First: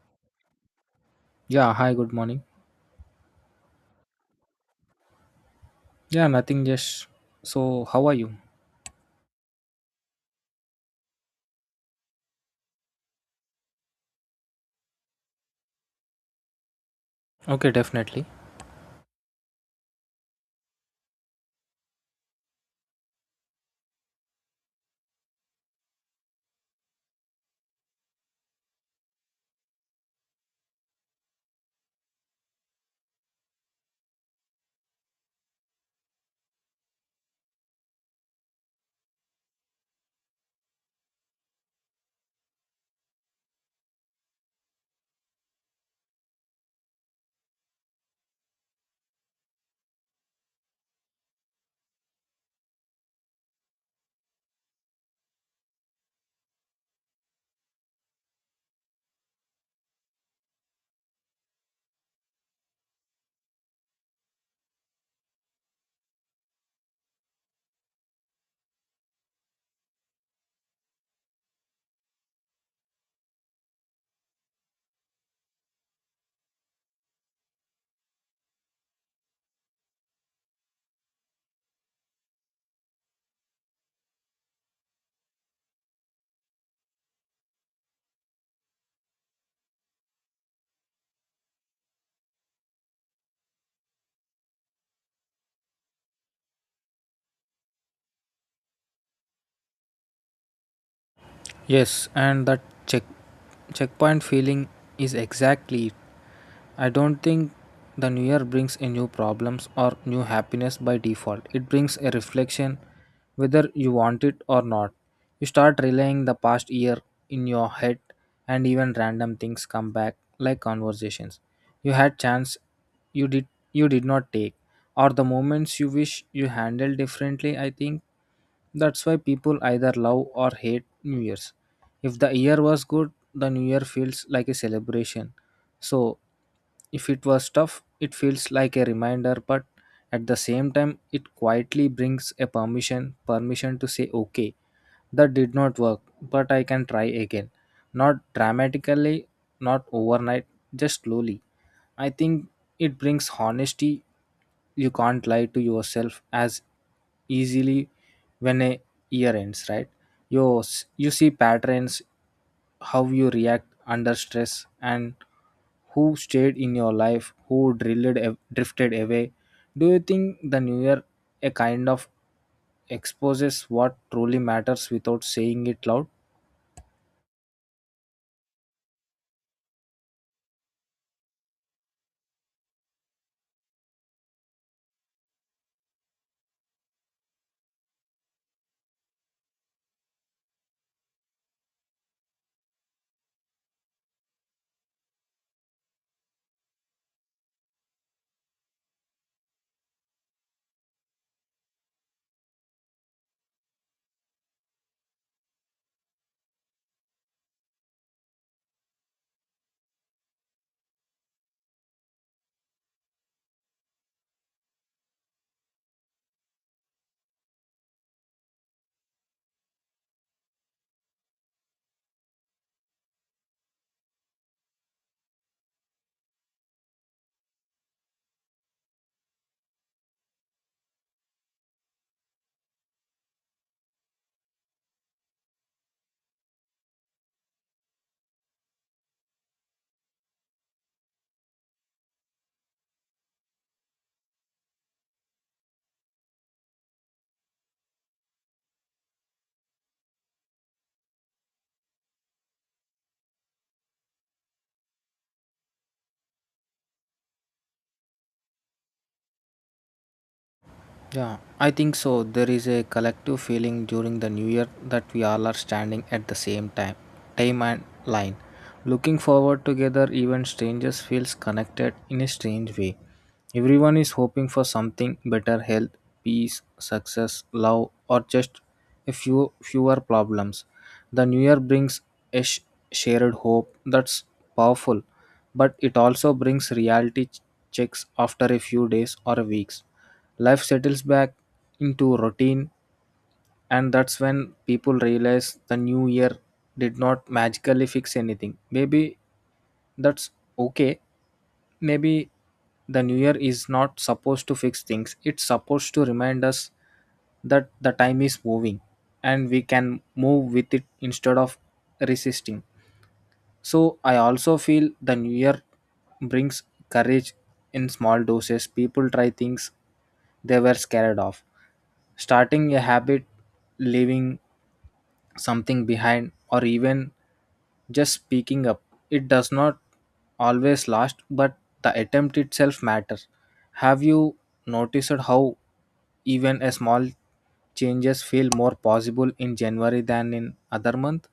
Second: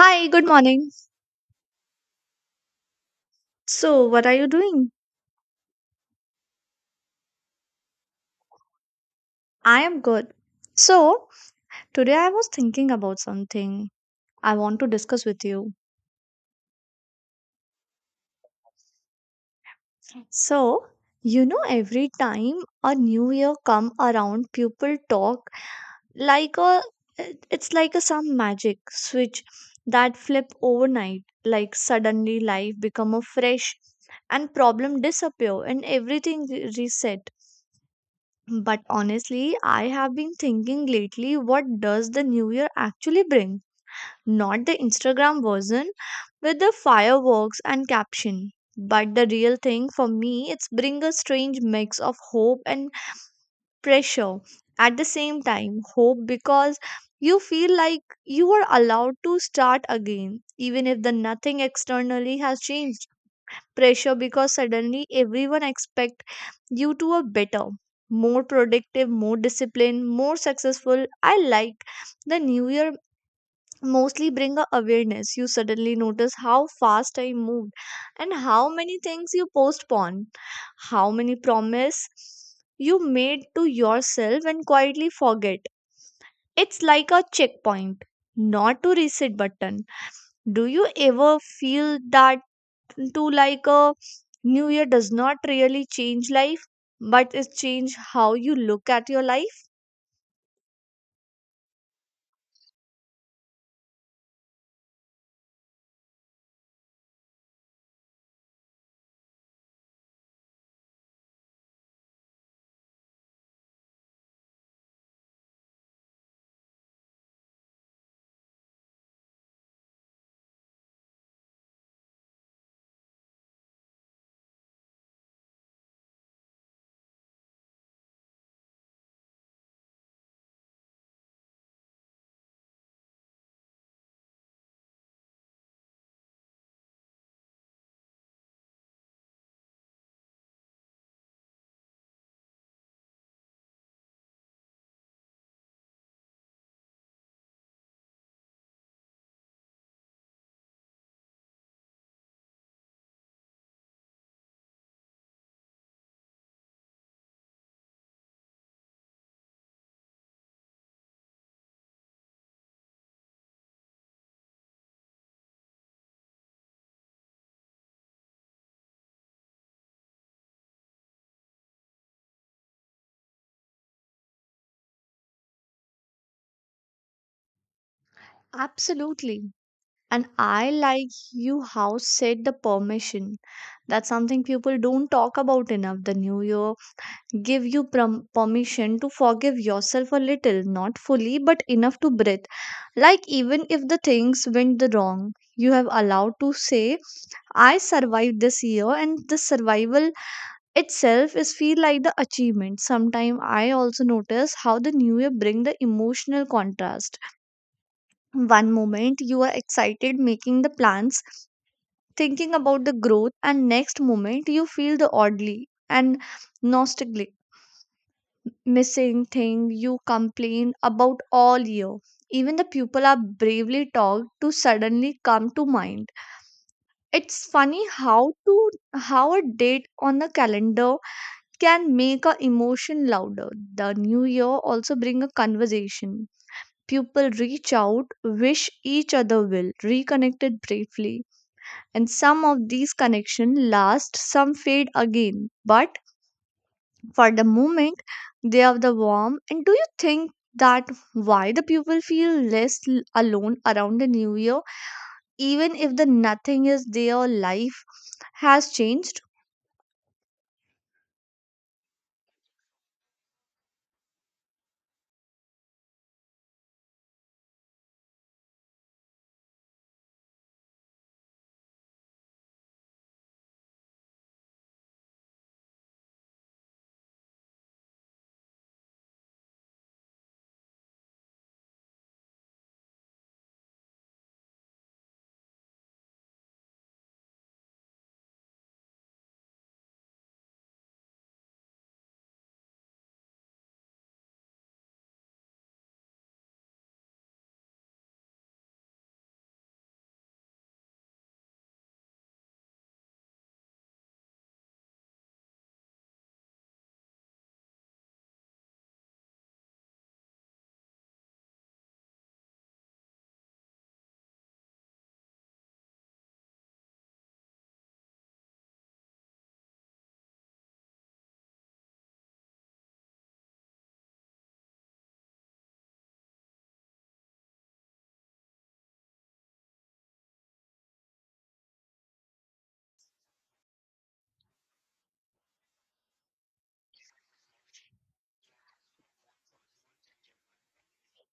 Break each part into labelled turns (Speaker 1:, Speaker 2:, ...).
Speaker 1: Hi, good morning.
Speaker 2: Yeah, hi, good morning.
Speaker 1: So, what are you doing?
Speaker 2: Yeah, nothing, just so how are you?
Speaker 1: I am good. So, today I was thinking about something I want to discuss with you.
Speaker 2: Okay, definitely.
Speaker 1: So, you know, every time a new year come around, people talk like a it's like a some magic switch that flip overnight. Like suddenly life become a fresh and problem disappear and everything reset. But honestly, I have been thinking lately, what does the new year actually bring? Not the Instagram version with the fireworks and caption. But the real thing for me, it's bring a strange mix of hope and pressure. At the same time, hope because you feel like you are allowed to start again, even if the nothing externally has changed. Pressure because suddenly everyone expect you to a better, more productive, more disciplined, more successful. I like the new year mostly bring a awareness. You suddenly notice how fast I moved and how many things you postpone, how many promise you made to yourself and quietly forget. It's like a checkpoint, not to reset button. Do you ever feel that, to like a new year does not really change life, but it change how you look at your life.
Speaker 2: Yes, and that check checkpoint feeling is exactly it. I don't think the new year brings a new problems or new happiness by default. It brings a reflection whether you want it or not. You start relaying the past year in your head and even random things come back like conversations. You had chance you did not take or the moments you wish you handled differently. I think that's why people either love or hate New Year's. If the year was good, the New Year feels like a celebration. So if it was tough, it feels like a reminder, but at the same time, it quietly brings a permission to say, okay, that did not work, but I can try again. Not dramatically, not overnight, just slowly. I think it brings honesty. You can't lie to yourself as easily when a year ends, right? You, you see patterns, how you react under stress, and who stayed in your life, who drilled, drifted away. Do you think the new year a kind of exposes what truly matters without saying it loud?
Speaker 1: Absolutely. And I like you how said the permission. That's something people don't talk about enough. The new year give you permission to forgive yourself a little, not fully, but enough to breathe. Like even if the things went the wrong, you have allowed to say, "I survived this year," and the survival itself is feel like the achievement sometime. I also notice how the new year bring the emotional contrast. One moment you are excited making the plans, thinking about the growth, and next moment you feel the oddly and nostalgic, missing thing you complain about all year. Even the people are bravely talked to suddenly come to mind. It's funny how to how a date on the calendar can make a emotion louder. The new year also bring a conversation. People reach out, wish each other well, reconnected briefly, and some of these connections last, some fade again. But for the moment, they are the warm. And do you think that why the people feel less alone around the new year, even if the nothing is their life has changed?
Speaker 2: Yeah, I think so. There is a collective feeling during the new year that we all are standing at the same time and line. Looking forward together, even strangers feels connected in a strange way. Everyone is hoping for something better health, peace, success, love, or just a few fewer problems. The new year brings a shared hope that's powerful, but it also brings reality checks after a few days or weeks. Life settles back into routine, and that's when people realize the new year did not magically fix anything. Maybe that's okay. Maybe the new year is not supposed to fix things, it's supposed to remind us that the time is moving and we can move with it instead of resisting. So I also feel the new year brings courage in small doses. People try things they were scared of. Starting a habit, leaving something behind, or even just speaking up. It does not always last, but the attempt itself matters. Have you noticed how even a small changes feel more possible in January than in other month?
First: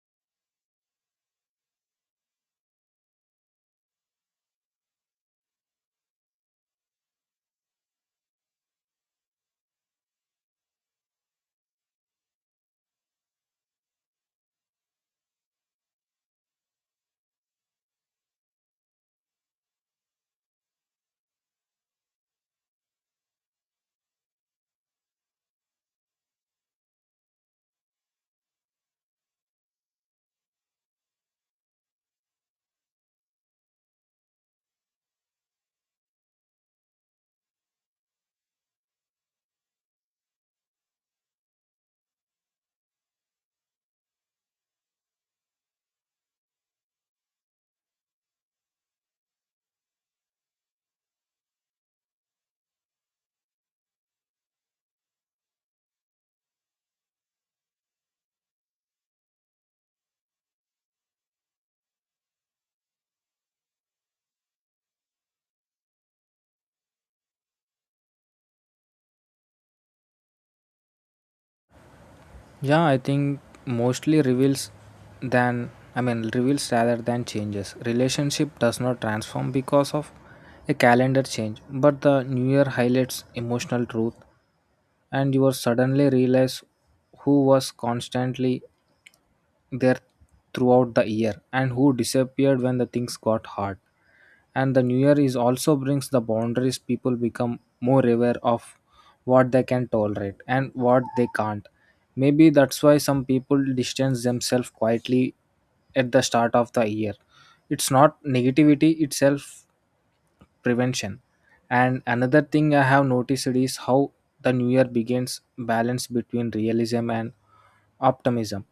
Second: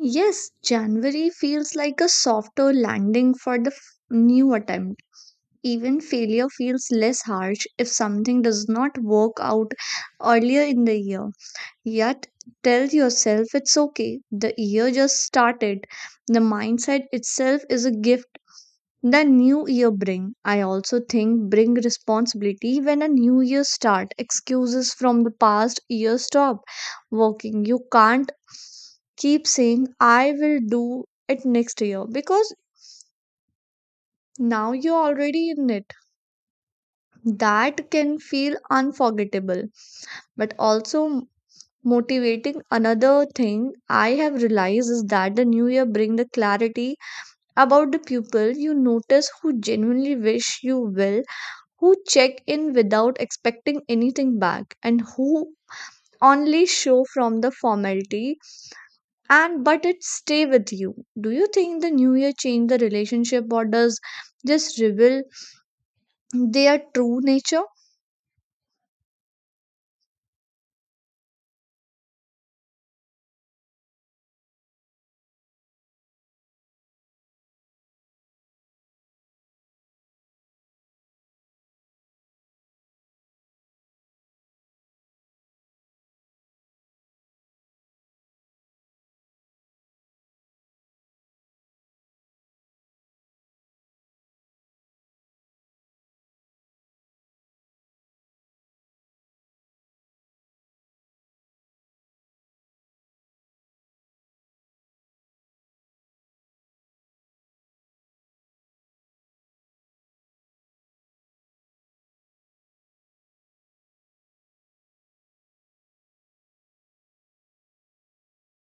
Speaker 1: Yes, January feels like a softer landing for the new attempt. Even failure feels less harsh if something does not work out earlier in the year. Yet, tell yourself it's okay. The year just started. The mindset itself is a gift. The new year bring, I also think, bring responsibility when a new year start. Excuses from the past year stop working. You can't keep saying, I will do it next year because now you're already in it. That can feel unforgettable, but also motivating. Another thing I have realized is that the new year bring the clarity about the people. You notice who genuinely wish you well, who check in without expecting anything back, and who only show from the formality, and but it stay with you. Do you think the new year changed the relationship, or does just reveal their true nature?
Speaker 2: Yeah, I think mostly reveals than, I mean, reveals rather than changes. Relationship does not transform because of a calendar change, but the new year highlights emotional truth and you are suddenly realize who was constantly there throughout the year and who disappeared when the things got hard. And the new year is also brings the boundaries people become more aware of what they can tolerate and what they can't. Maybe that's why some people distance themselves quietly at the start of the year. It's not negativity itself prevention. And another thing I have noticed is how the new year begins balance between realism and optimism.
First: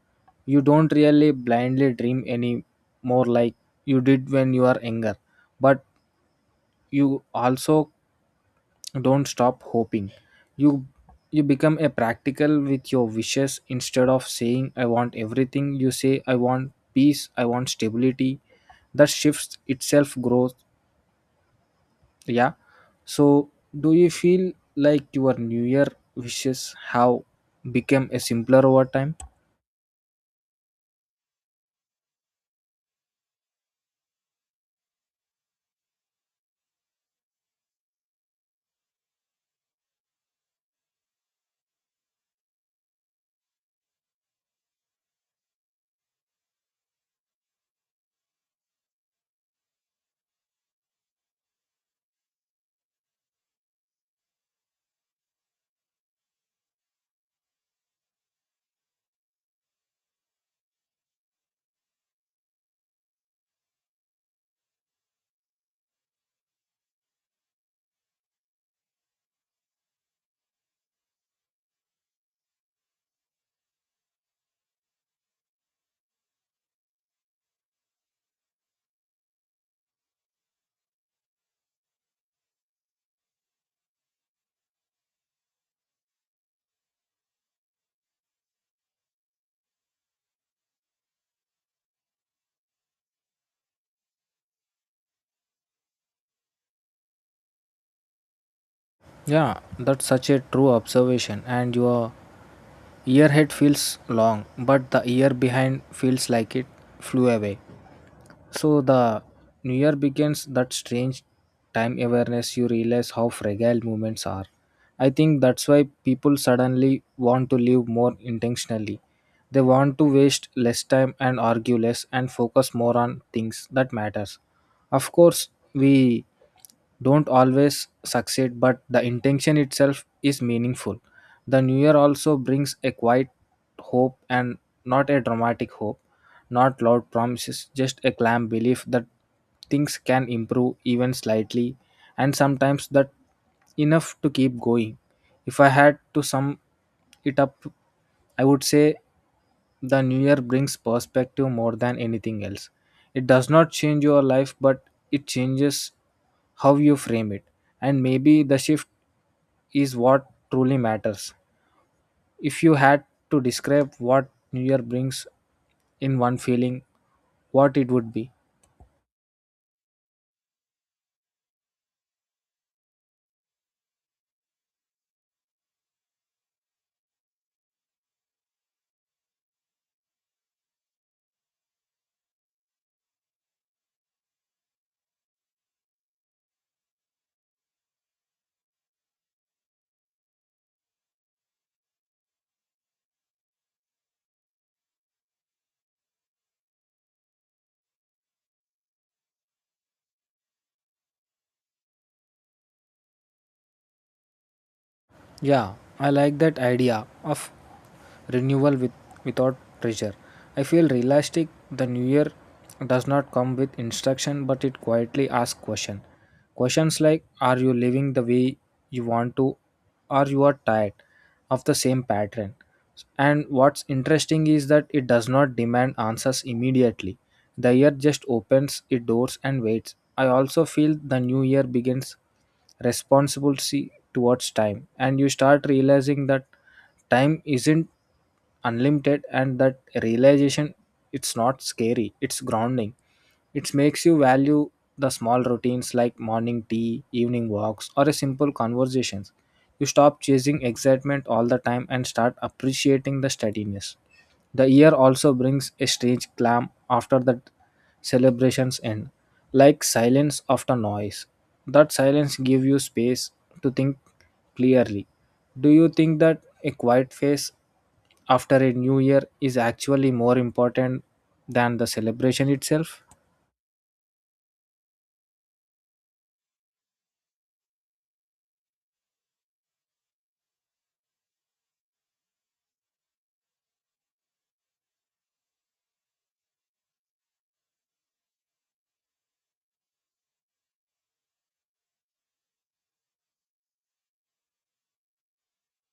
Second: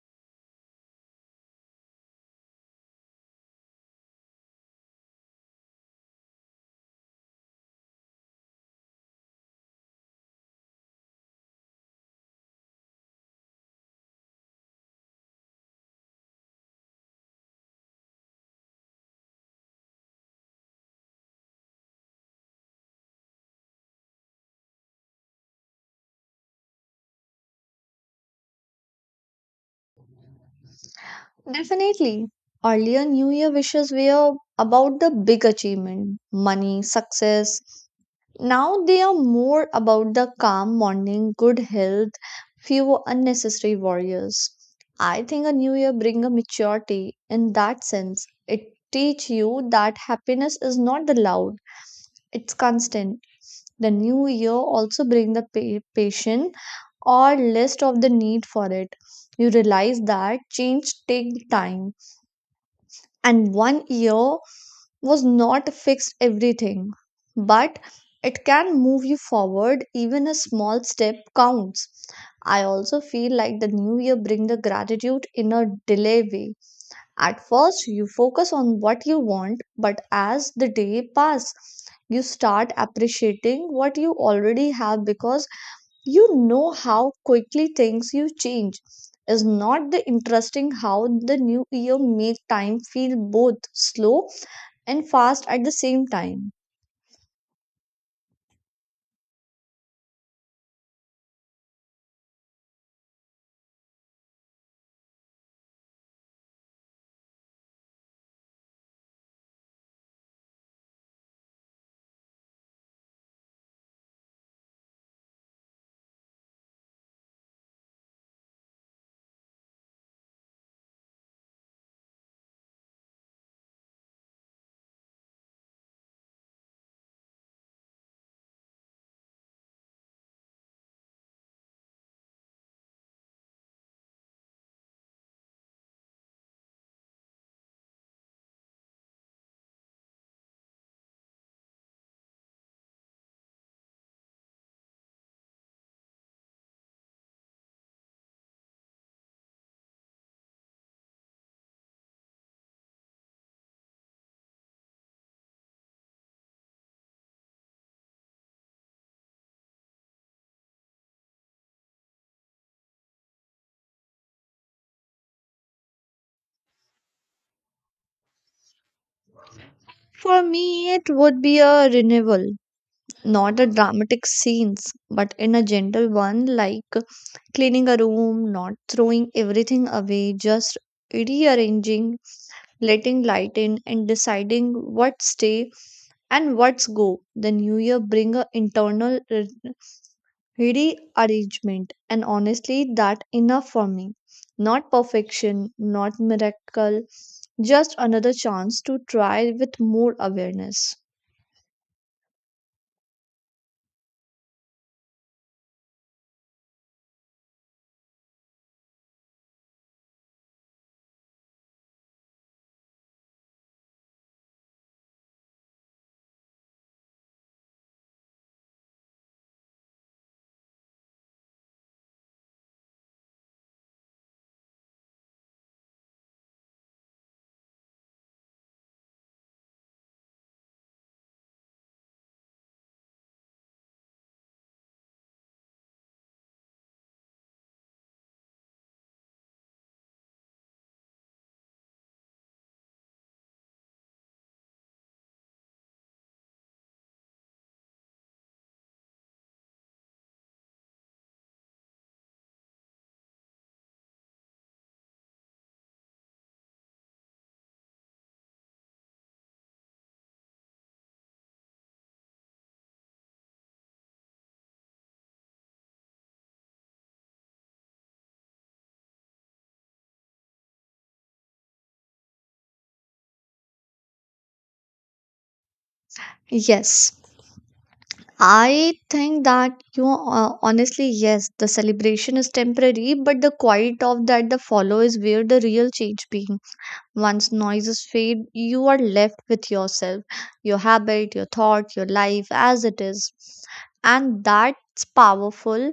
Speaker 2: You don't really blindly dream any more like you did when you are younger, but you also don't stop hoping. You you become a practical with your wishes instead of saying I want everything. You say I want peace, I want stability. That shifts itself growth. Yeah. So, do you feel like your New Year wishes have become a simpler over time?
Speaker 1: Definitely. Earlier, new year wishes were about the big achievement, money, success. Now they are more about the calm morning, good health, few unnecessary warriors. I think a new year bring a maturity in that sense. It teach you that happiness is not the loud, it's constant. The new year also bring the patient or list of the need for it. You realize that change take time, and one year was not fixed everything, but it can move you forward. Even a small step counts. I also feel like the new year bring the gratitude in a delay way. At first, you focus on what you want, but as the day pass, you start appreciating what you already have because you know how quickly things you change. Is not the interesting how the new year make time feel both slow and fast at the same time.
Speaker 2: Yeah, that's such a true observation. And your year ahead feels long, but the year behind feels like it flew away. So the new year begins that strange time awareness. You realize how fragile moments are. I think that's why people suddenly want to live more intentionally. They want to waste less time and argue less and focus more on things that matters. Of course, we don't always succeed, but the intention itself is meaningful. The new year also brings a quiet hope and not a dramatic hope, not loud promises, just a calm belief that things can improve even slightly, and sometimes that enough to keep going. If I had to sum it up, I would say the new year brings perspective more than anything else. It does not change your life, but it changes how you frame it. And maybe the shift is what truly matters. If you had to describe what new year brings in one feeling, what it would be.
Speaker 1: For me it would be a renewal, not a dramatic scenes but in a gentle one, like cleaning a room, not throwing everything away, just rearranging, letting light in and deciding what stay and what's go. The new year bring a internal rearrangement, and honestly, that enough for me. Not perfection, not miracle, just another chance to try with more awareness.
Speaker 2: Yeah, I like that idea of renewal without pressure. I feel realistic. The new year does not come with instruction, but it quietly asks question. Questions like, are you living the way you want to? Or you are tired of the same pattern? And what's interesting is that it does not demand answers immediately. The year just opens its doors and waits. I also feel the new year begins responsibility towards time, and you start realizing that time isn't unlimited, and that realization, it's not scary, it's grounding. It makes you value the small routines like morning tea, evening walks, or a simple conversations. You stop chasing excitement all the time and start appreciating the steadiness. The year also brings a strange clam after the celebrations end, like silence after noise. That silence gives you space to think clearly. Do you think that a quiet phase after a new year is actually more important than the celebration itself?
Speaker 1: Yes, I think that honestly, yes, the celebration is temporary, but the quiet of that, the follow is where the real change begins. Once noises fade, you are left with yourself, your habit, your thought, your life as it is. And that's powerful.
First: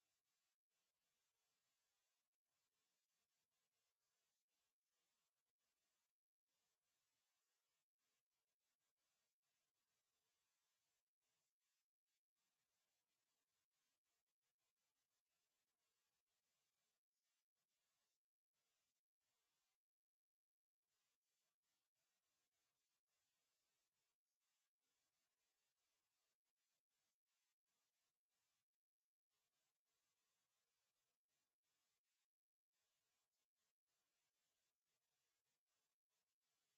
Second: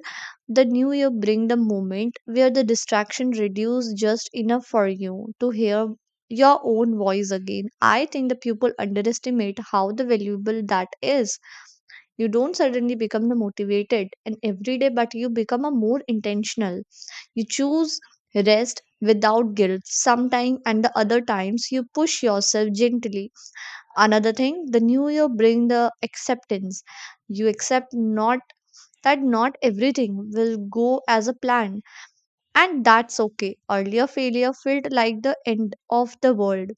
Speaker 1: The new year bring the moment where the distraction reduce just enough for you to hear your own voice again. I think the people underestimate how the valuable that is. You don't suddenly become the motivated and every day, but you become a more intentional. You choose rest without guilt sometime, and the other times you push yourself gently. Another thing, the new year bring the acceptance. You accept not that not everything will go as a plan, and that's okay. Earlier failure felt like the end of the world,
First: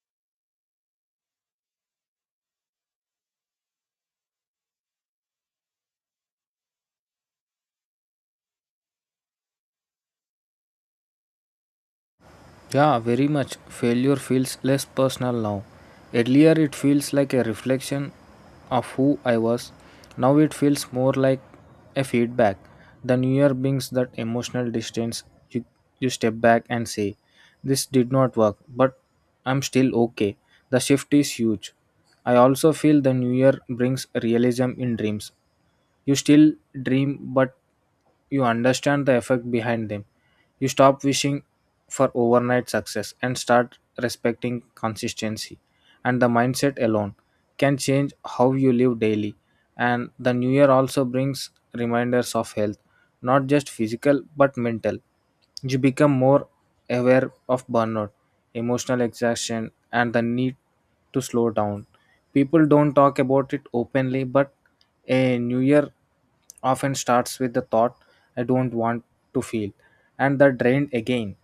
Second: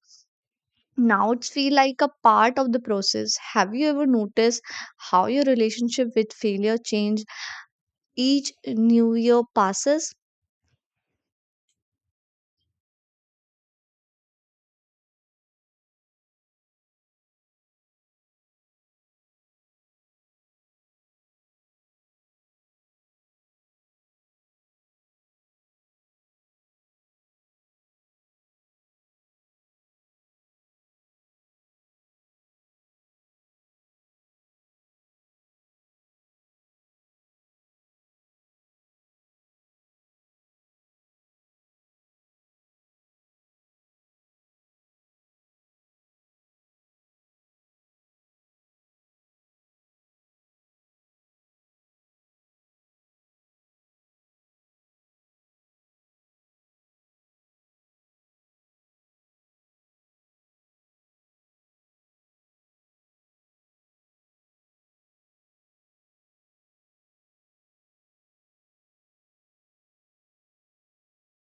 Speaker 1: now it's feel like a part of the process. Have you ever noticed how your relationship with failure change each new year passes?
Speaker 2: Yeah, very much. Failure feels less personal now. Earlier, it feels like a reflection of who I was. Now, it feels more like a feedback. The new year brings that emotional distance. You, you step back and say, this did not work, but I'm still okay. The shift is huge. I also feel the new year brings realism in dreams. You still dream, but you understand the effect behind them. You stop wishing for overnight success and start respecting consistency. And the mindset alone can change how you live daily. And the new year also brings reminders of health, not just physical but mental. You become more aware of burnout, emotional exhaustion, and the need to slow down. People don't talk about it openly, but a new year often starts with the thought, I don't want to feel, and the drained again.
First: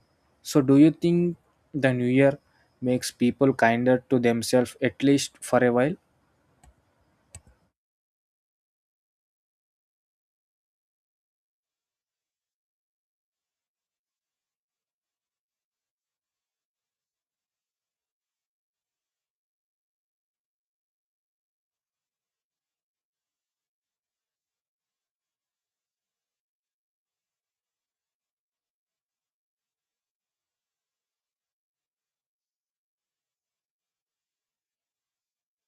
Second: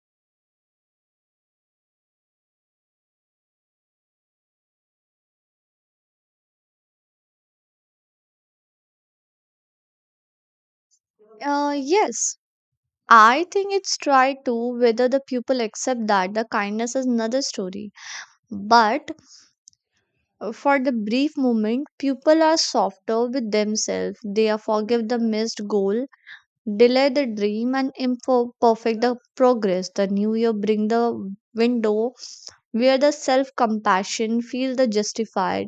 Speaker 2: So, do you think the new year makes people kinder to themselves at least for a while?
Speaker 1: Yes. I think it's tried to, whether the pupil accept that the kindness is another story. But for the brief moment, pupil are softer with themselves. They are forgive the missed goal, delay the dream, and imperfect the progress. The new year bring the window where the self compassion feel the justified,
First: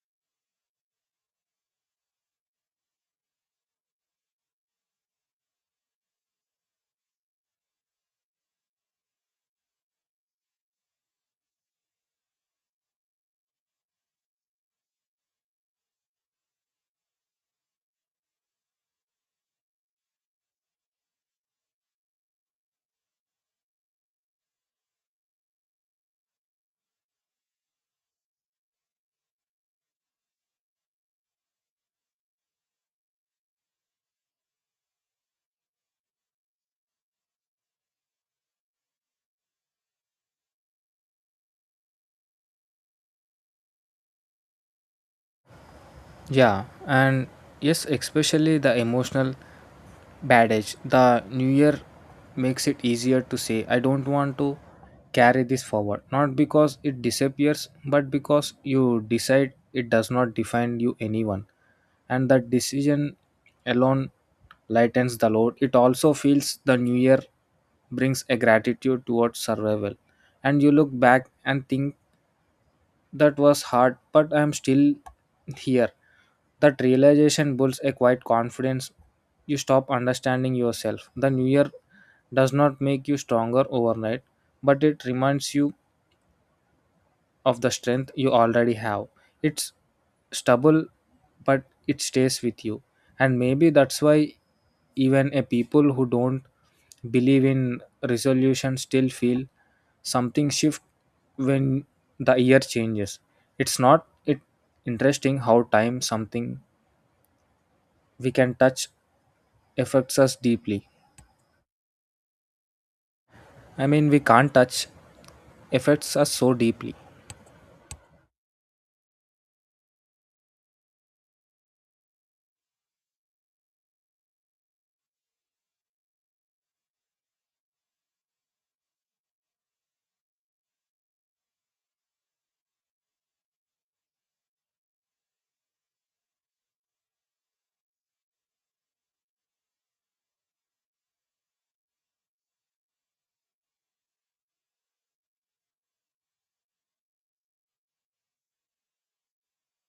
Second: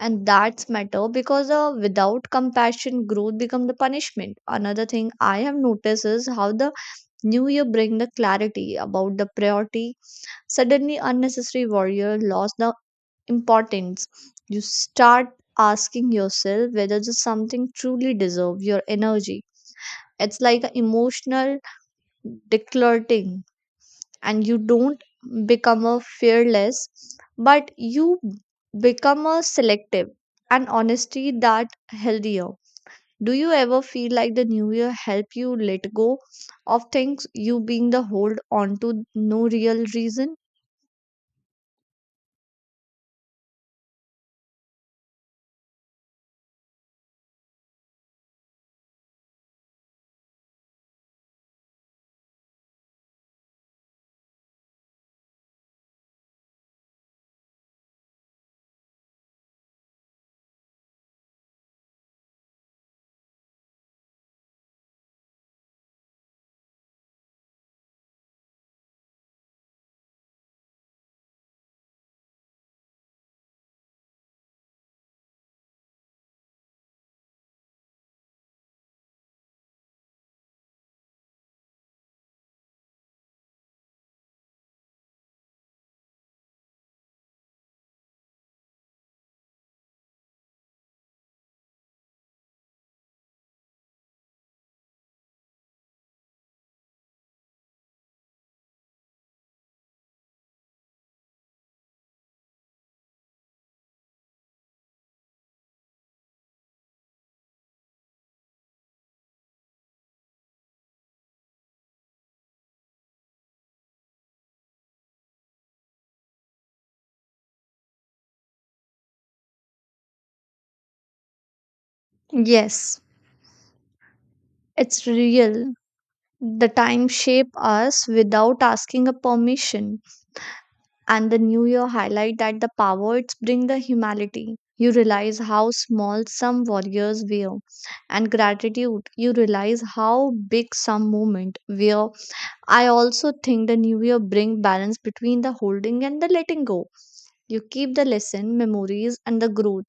Speaker 1: and that's matter because, without compassion, growth become the punishment. Another thing I have noticed is how the New Year bring the clarity about the priority. Suddenly unnecessary warrior lost the importance. You start asking yourself whether the something truly deserve your energy. It's like an emotional decluttering, and you don't become a fearless, but you become a selective, and honesty that healthier. Do you ever feel like the new year help you let go of things you being the hold on to no real reason?
Speaker 2: Yeah, and yes, especially the emotional bad edge. The new year makes it easier to say, I don't want to carry this forward. Not because it disappears, but because you decide it does not define you anyone. And that decision alone lightens the load. It also feels the new year brings a gratitude towards survival. And you look back and think that was hard, but I'm still here. That realization builds a quiet confidence. You stop understanding yourself. The new year does not make you stronger overnight, but it reminds you of the strength you already have. It's stubble, but it stays with you. And maybe that's why even a people who don't believe in resolution still feel something shift when the year changes. It's not it interesting how time something we can touch affects us deeply. I mean we can't touch affects us so deeply.
Speaker 1: Yes, it's real. The time shape us without asking a permission, and the new year highlight that the power it's bring the humanity. You realize how small some warriors were, and gratitude. You realize how big some moment were. I also think the new year bring balance between the holding and the letting go. You keep the lesson, memories, and the growth,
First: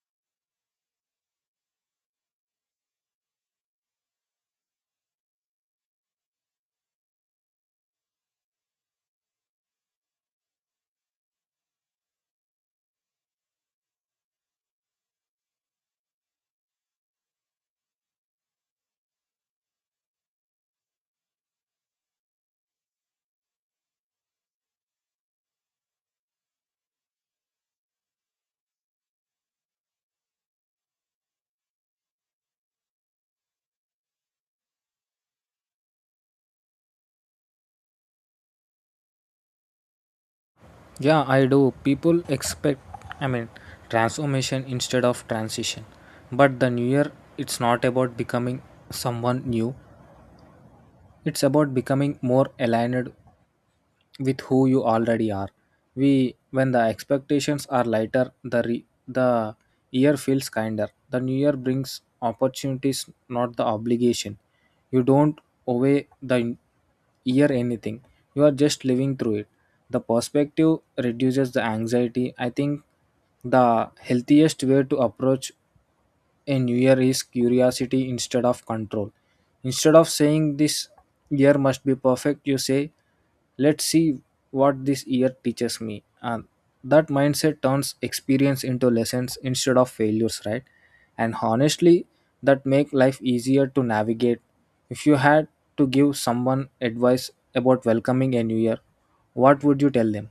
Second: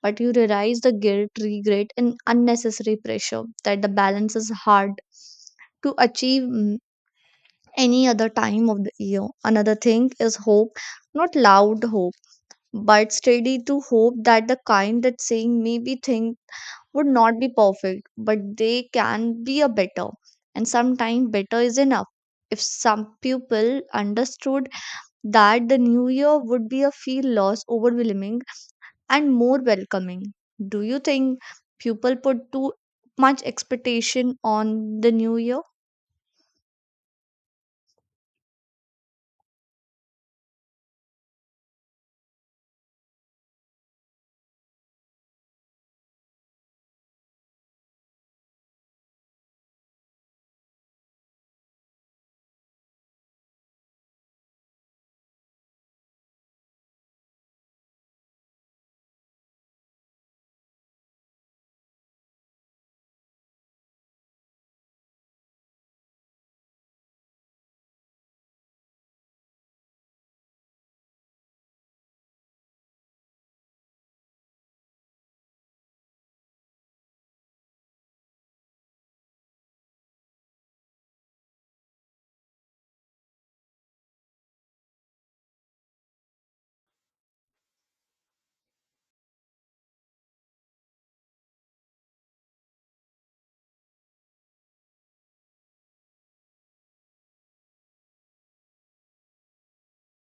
Speaker 1: but you realize the guilt, regret, and unnecessary pressure. That the balance is hard to achieve any other time of the year. Another thing is hope, not loud hope, but steady to hope, that the kind that saying maybe thing would not be perfect, but they can be a better. And sometimes better is enough. If some people understood that, the new year would be a feel loss overwhelming and more welcoming. Do you think people put too much expectation on the new year?
Speaker 2: Yeah, I do. People expect, I mean, transformation instead of transition. But the new year, it's not about becoming someone new, it's about becoming more aligned with who you already are. When the expectations are lighter, the year feels kinder. The new year brings opportunities, not the obligation. You don't owe the year anything. You are just living through it. The perspective reduces the anxiety. I think the healthiest way to approach a new year is curiosity instead of control. Instead of saying this year must be perfect, you say, let's see what this year teaches me. And that mindset turns experience into lessons instead of failures, right? And honestly, that make life easier to navigate. If you had to give someone advice about welcoming a new year, what would you tell them?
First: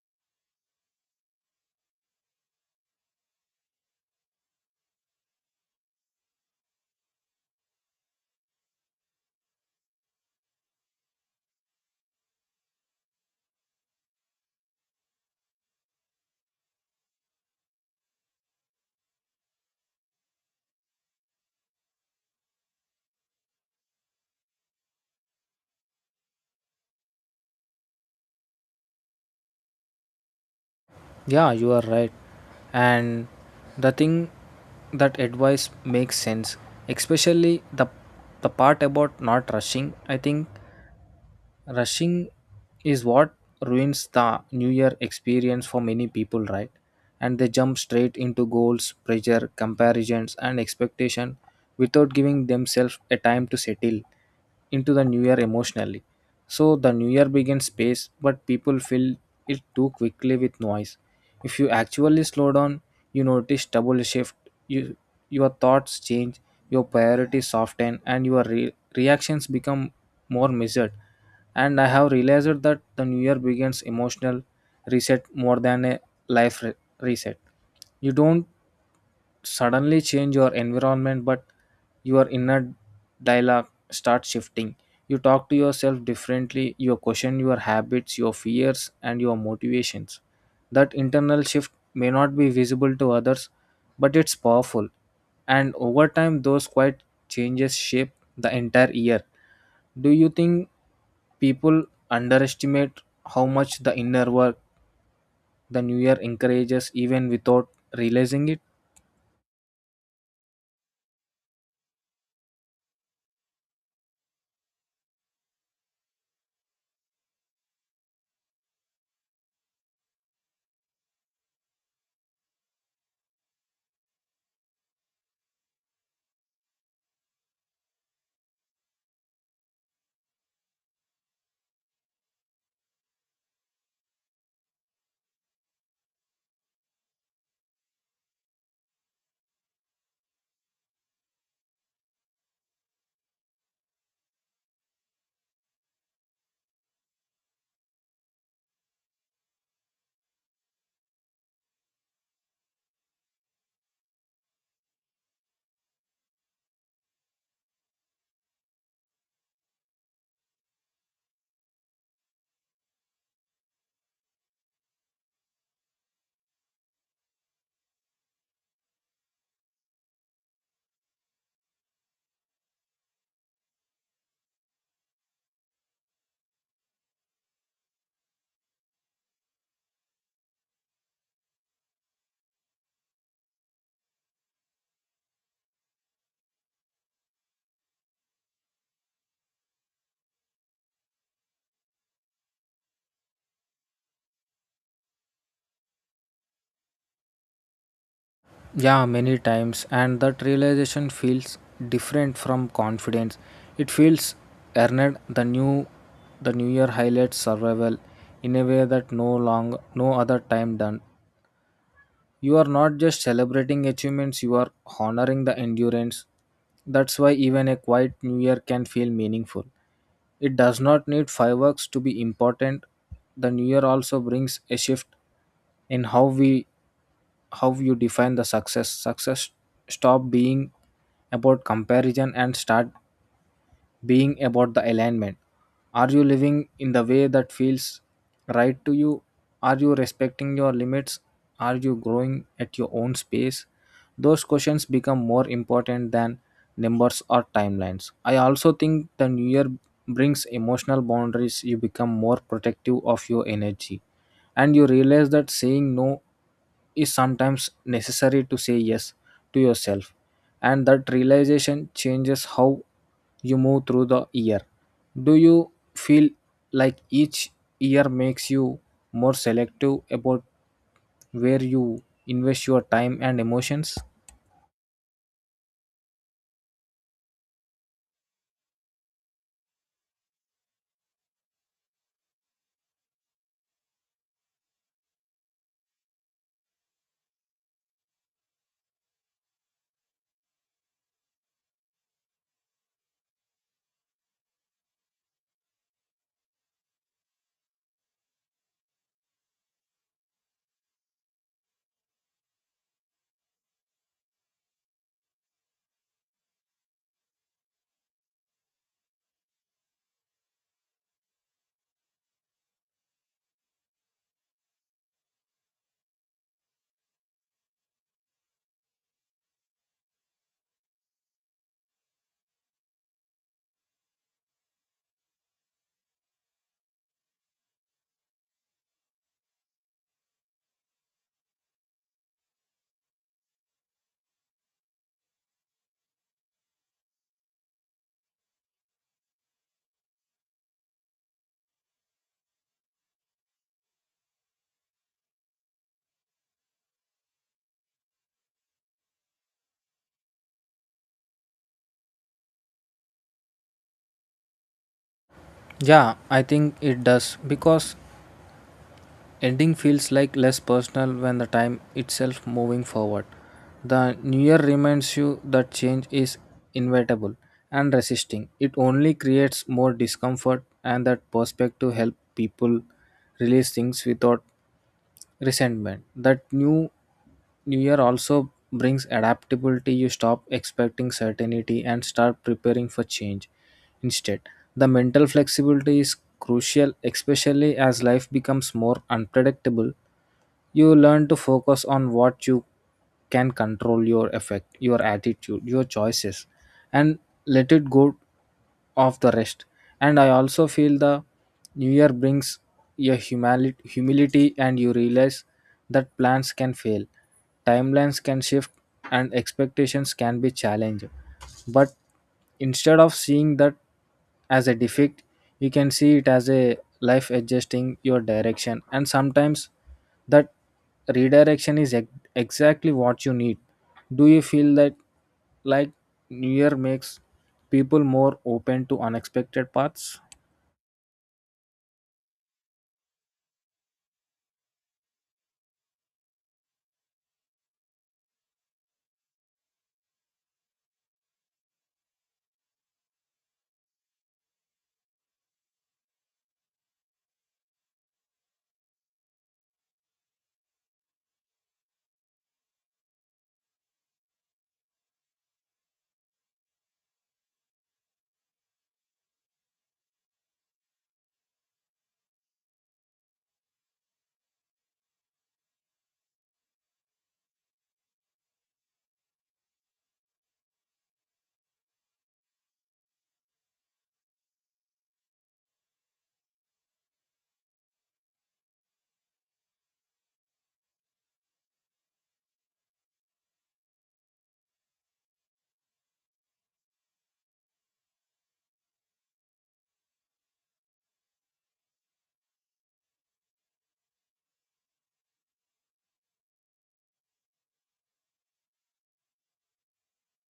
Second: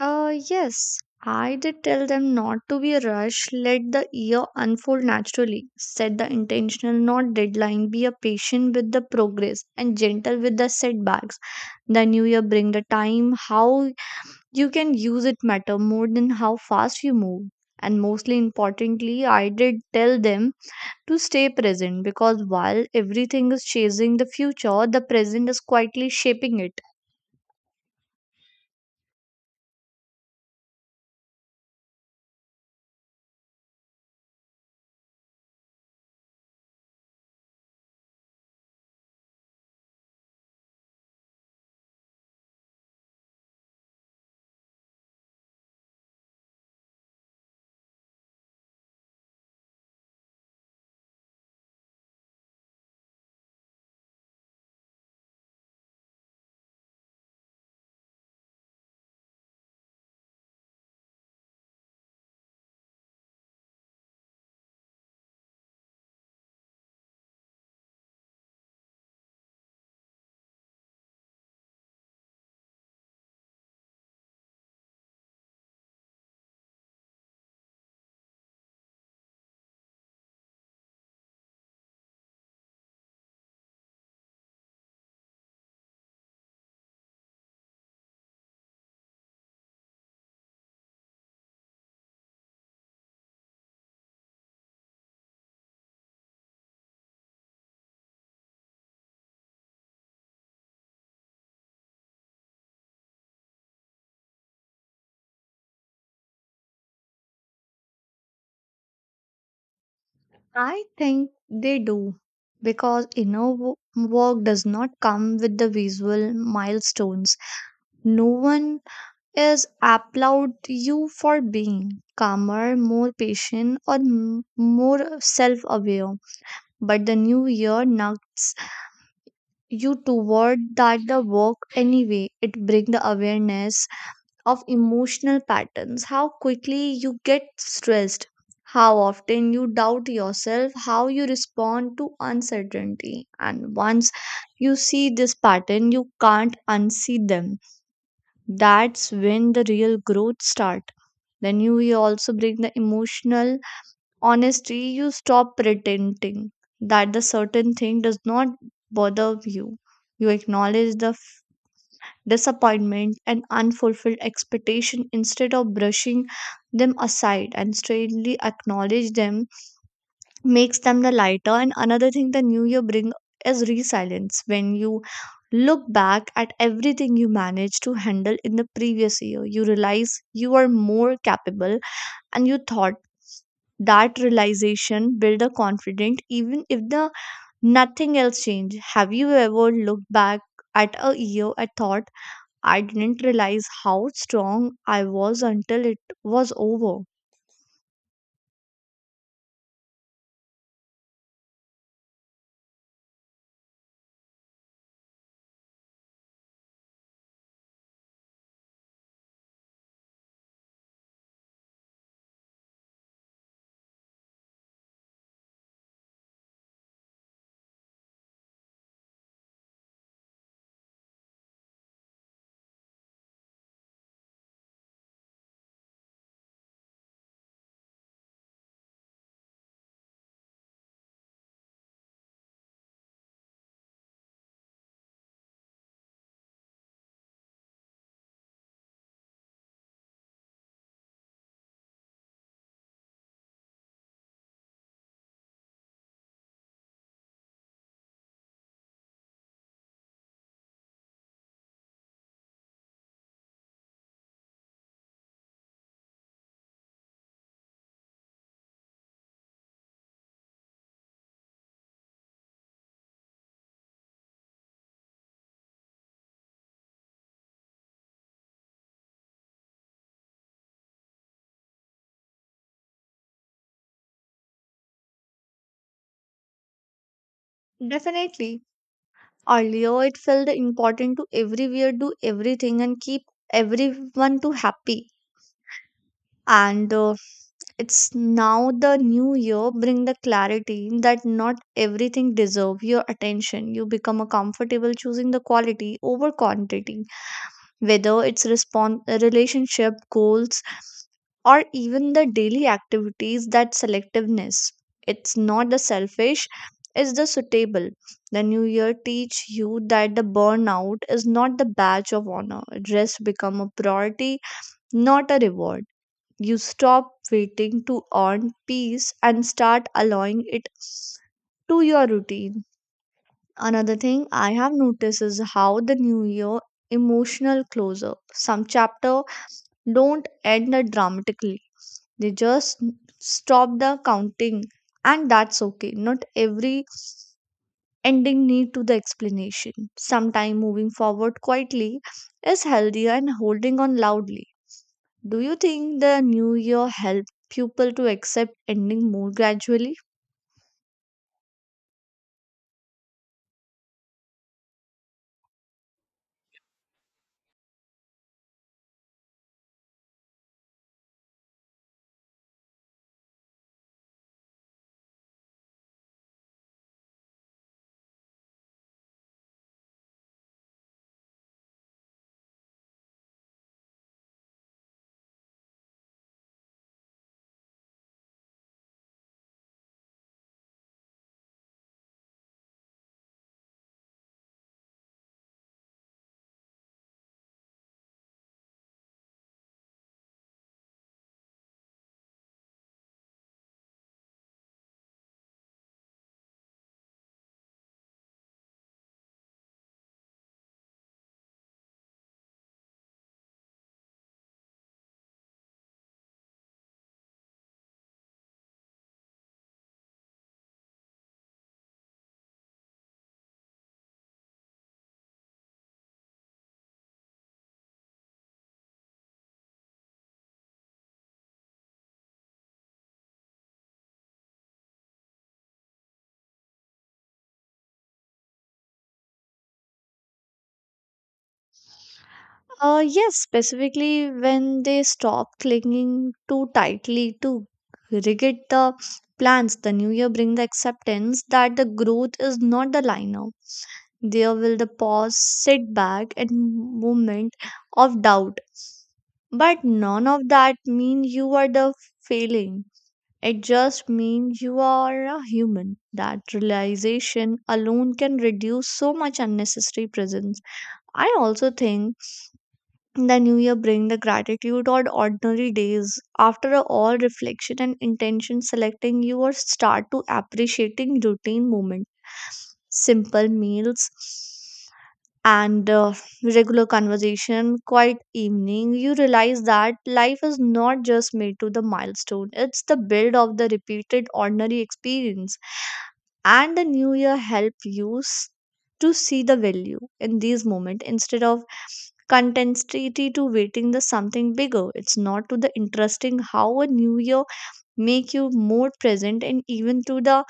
Speaker 1: Yes, I did tell them not to be rushed, let the year unfold naturally. Set the intentional, not deadline. Be a patient with the progress and gentle with the setbacks. The new year bring the time, how you can use it matter more than how fast you move. And mostly importantly, I did tell them to stay present because while everything is chasing the future, the present is quietly shaping it.
Speaker 2: Yeah, you are right. And the thing that advice makes sense, especially the part about not rushing. I think rushing is what ruins the new year experience for many people, right? And they jump straight into goals, pressure, comparisons, and expectation without giving themselves a time to settle into the new year emotionally. So the new year begins pace, but people fill it too quickly with noise. If you actually slow down, you notice double shift. you, your thoughts change, your priorities soften, and your reactions become more measured. And I have realized that the new year begins emotional reset more than a life reset. You don't suddenly change your environment, but your inner dialogue starts shifting. You talk to yourself differently, you question your habits, your fears, and your motivations. That internal shift may not be visible to others, but it's powerful. And over time, those quiet changes shape the entire year. Do you think people underestimate how much the inner work the new year encourages even without realizing it?
Speaker 1: I think they do because inner work does not come with the visual milestones. No one is applaud you for being calmer, more patient, or more self-aware. But the new year knocks you toward that the work anyway. It brings the awareness of emotional patterns, how quickly you get stressed, how often you doubt yourself, how you respond to uncertainty. And once you see this pattern, you can't unsee them. That's when the real growth starts. Then you will also bring the emotional honesty. You stop pretending that the certain thing does not bother you. You acknowledge the disappointment, and unfulfilled expectation instead of brushing them aside, and straightly acknowledge them makes them the lighter. And another thing the new year brings is resilience. When you look back at everything you managed to handle in the previous year, you realize you are more capable and you thought. That realization build a confident even if the nothing else changed. Have you ever looked back at a year and thought, I didn't realize how strong I was until it was over.
Speaker 2: Yeah, many times, and that realization feels different from confidence. It feels earned. The new year highlights survival in a way that no other time done. You are not just celebrating achievements, you are honoring the endurance. That's why even a quiet new year can feel meaningful. It does not need fireworks to be important. The new year also brings a shift in how you define the success. Success stop being about comparison and start being about the alignment. Are you living in the way that feels right to you? Are you respecting your limits? Are you growing at your own space? Those questions become more important than numbers or timelines. I also think the new year brings emotional boundaries. You become more protective of your energy and you realize that saying no is sometimes necessary to say yes to yourself, and that realization changes how you move through the year. Do you feel like each year makes you more selective about where you invest your time and emotions?
Speaker 1: Definitely. Earlier, it felt important to everywhere, do everything, and keep everyone to happy. And it's now the new year bring the clarity that not everything deserve your attention. You become a comfortable choosing the quality over quantity, whether it's relationship goals or even the daily activities. That selectiveness, it's not the selfish, it's the suitable. The new year teach you that the burnout is not the badge of honor. Rest become a priority, not a reward. You stop waiting to earn peace and start allowing it to your routine. Another thing I have noticed is how the new year emotional closure, some chapter don't end it dramatically. They just stop the counting, and that's okay. Not every ending need to the explanation. Sometime moving forward quietly is healthier and holding on loudly. Do you think the new year helped people to accept ending more gradually?
Speaker 2: Yeah, I think it does because ending feels like less personal when the time itself moving forward. The new year reminds you that change is inevitable and resisting. It only creates more discomfort and that perspective help people release things without resentment. That new year also brings adaptability. You stop expecting certainty and start preparing for change. Instead, the mental flexibility is crucial, especially as life becomes more unpredictable. You learn to focus on what you can control your effect, your attitude, your choices, and let it go of the rest. And I also feel the new year brings a humility, and you realize that plans can fail, timelines can shift, and expectations can be challenged, but instead of seeing that as a defect, you can see it as a life adjusting your direction. And sometimes that redirection is exactly what you need. Do you feel that, like, new year makes people more open to unexpected paths?
Speaker 1: Yes, specifically when they stop clinging too tightly to rigid the plans, the new year bring the acceptance that the growth is not the liner. There will the pause, sit back, and moment of doubt. But none of that mean you are the failing. It just means you are a human. That realization alone can reduce so much unnecessary presence. I also think the new year bring the gratitude on ordinary days. After all reflection and intention selecting, you or start to appreciating routine moment. Simple meals, and regular conversation, quiet evening, you realize that life is not just made to the milestone. It's the build of the repeated ordinary experience. And the new year help you to see the value in these moments instead of contentity to waiting the something bigger. It's not to the interesting how a new year make you more present, and even to the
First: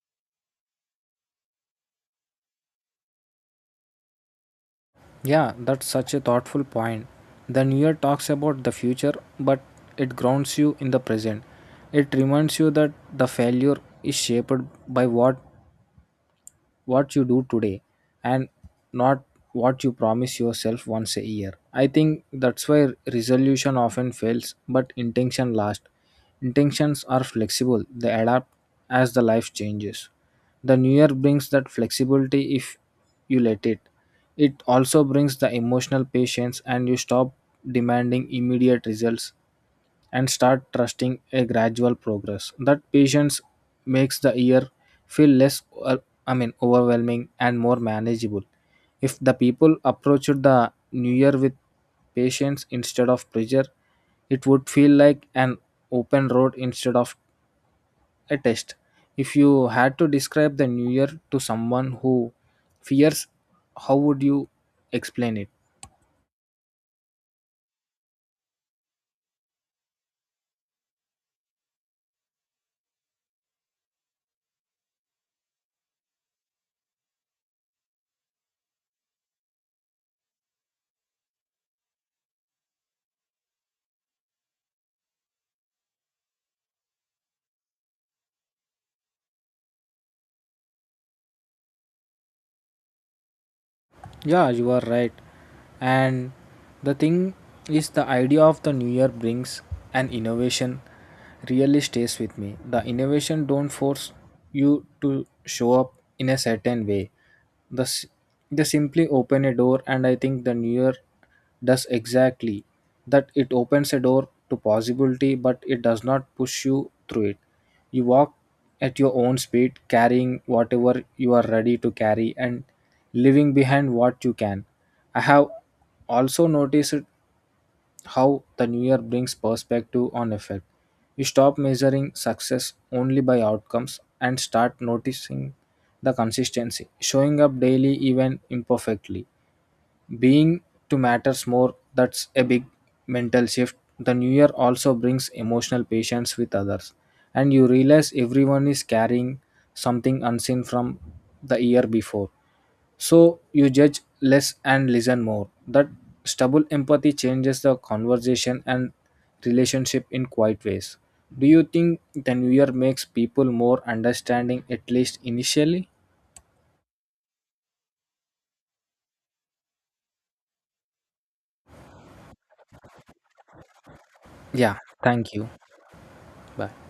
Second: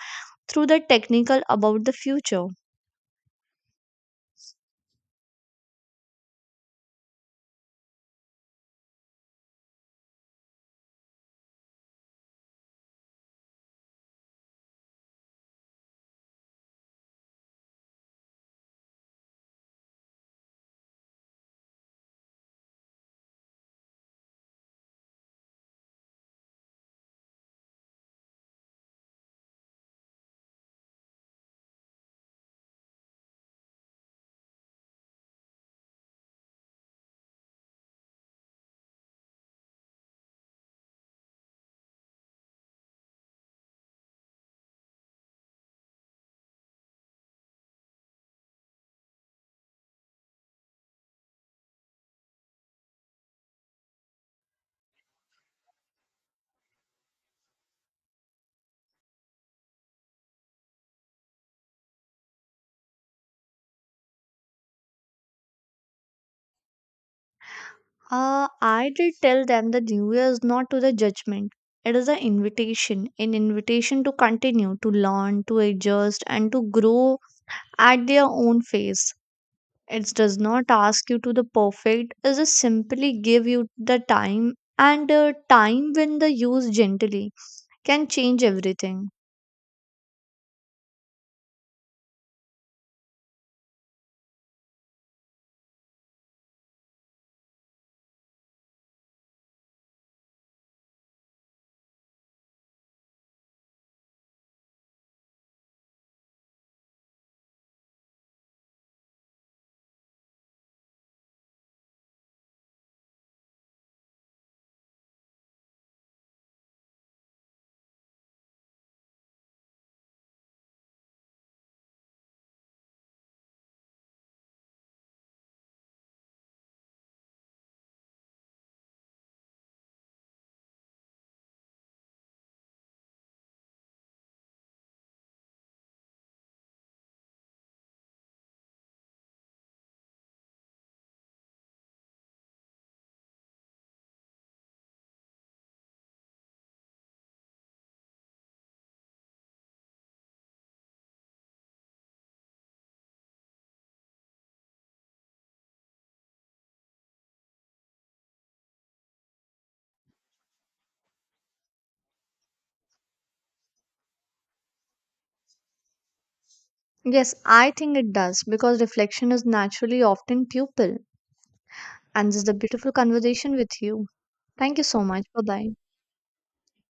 Speaker 1: through the technical about the future.
Speaker 2: Yeah, that's such a thoughtful point. The new year talks about the future, but it grounds you in the present. It reminds you that the failure is shaped by what you do today, and not what you promise yourself once a year. I think that's why resolution often fails, but intention lasts. Intentions are flexible, they adapt as the life changes. The new year brings that flexibility if you let it. It also brings the emotional patience, and you stop demanding immediate results and start trusting a gradual progress. That patience makes the year feel less overwhelming and more manageable. If the people approached the new year with patience instead of pressure, it would feel like an open road instead of a test. If you had to describe the new year to someone who fears, how would you explain it?
Speaker 1: I did tell them the New Year is not to the judgment. It is an invitation to continue, to learn, to adjust, and to grow at their own pace. It does not ask you to the perfect, it just simply give you the time, and time when the use gently can change everything.
Speaker 2: Yeah, you are right. And the thing is, the idea of the new year brings an innovation really stays with me. The innovation don't force you to show up in a certain way. The, s- they simply open a door, and I think the new year does exactly that. It opens a door to possibility, but it does not push you through it. You walk at your own speed, carrying whatever you are ready to carry and leaving behind what you can. I have also noticed how the new year brings perspective on effect. You stop measuring success only by outcomes and start noticing the consistency, showing up daily even imperfectly, being to matters more. That's a big mental shift. The new year also brings emotional patience with others, and you realize everyone is carrying something unseen from the year before, so you judge less and listen more. That stubble empathy changes the conversation and relationship in quiet ways. Do you think the new year makes people more understanding, at least initially?
Speaker 1: Yes, I think it does because reflection is naturally often pupil. And this is a beautiful conversation with you.
Speaker 2: Yeah,
Speaker 1: Thank you so much.
Speaker 2: thank
Speaker 1: Bye
Speaker 2: you.
Speaker 1: bye.
Speaker 2: Bye.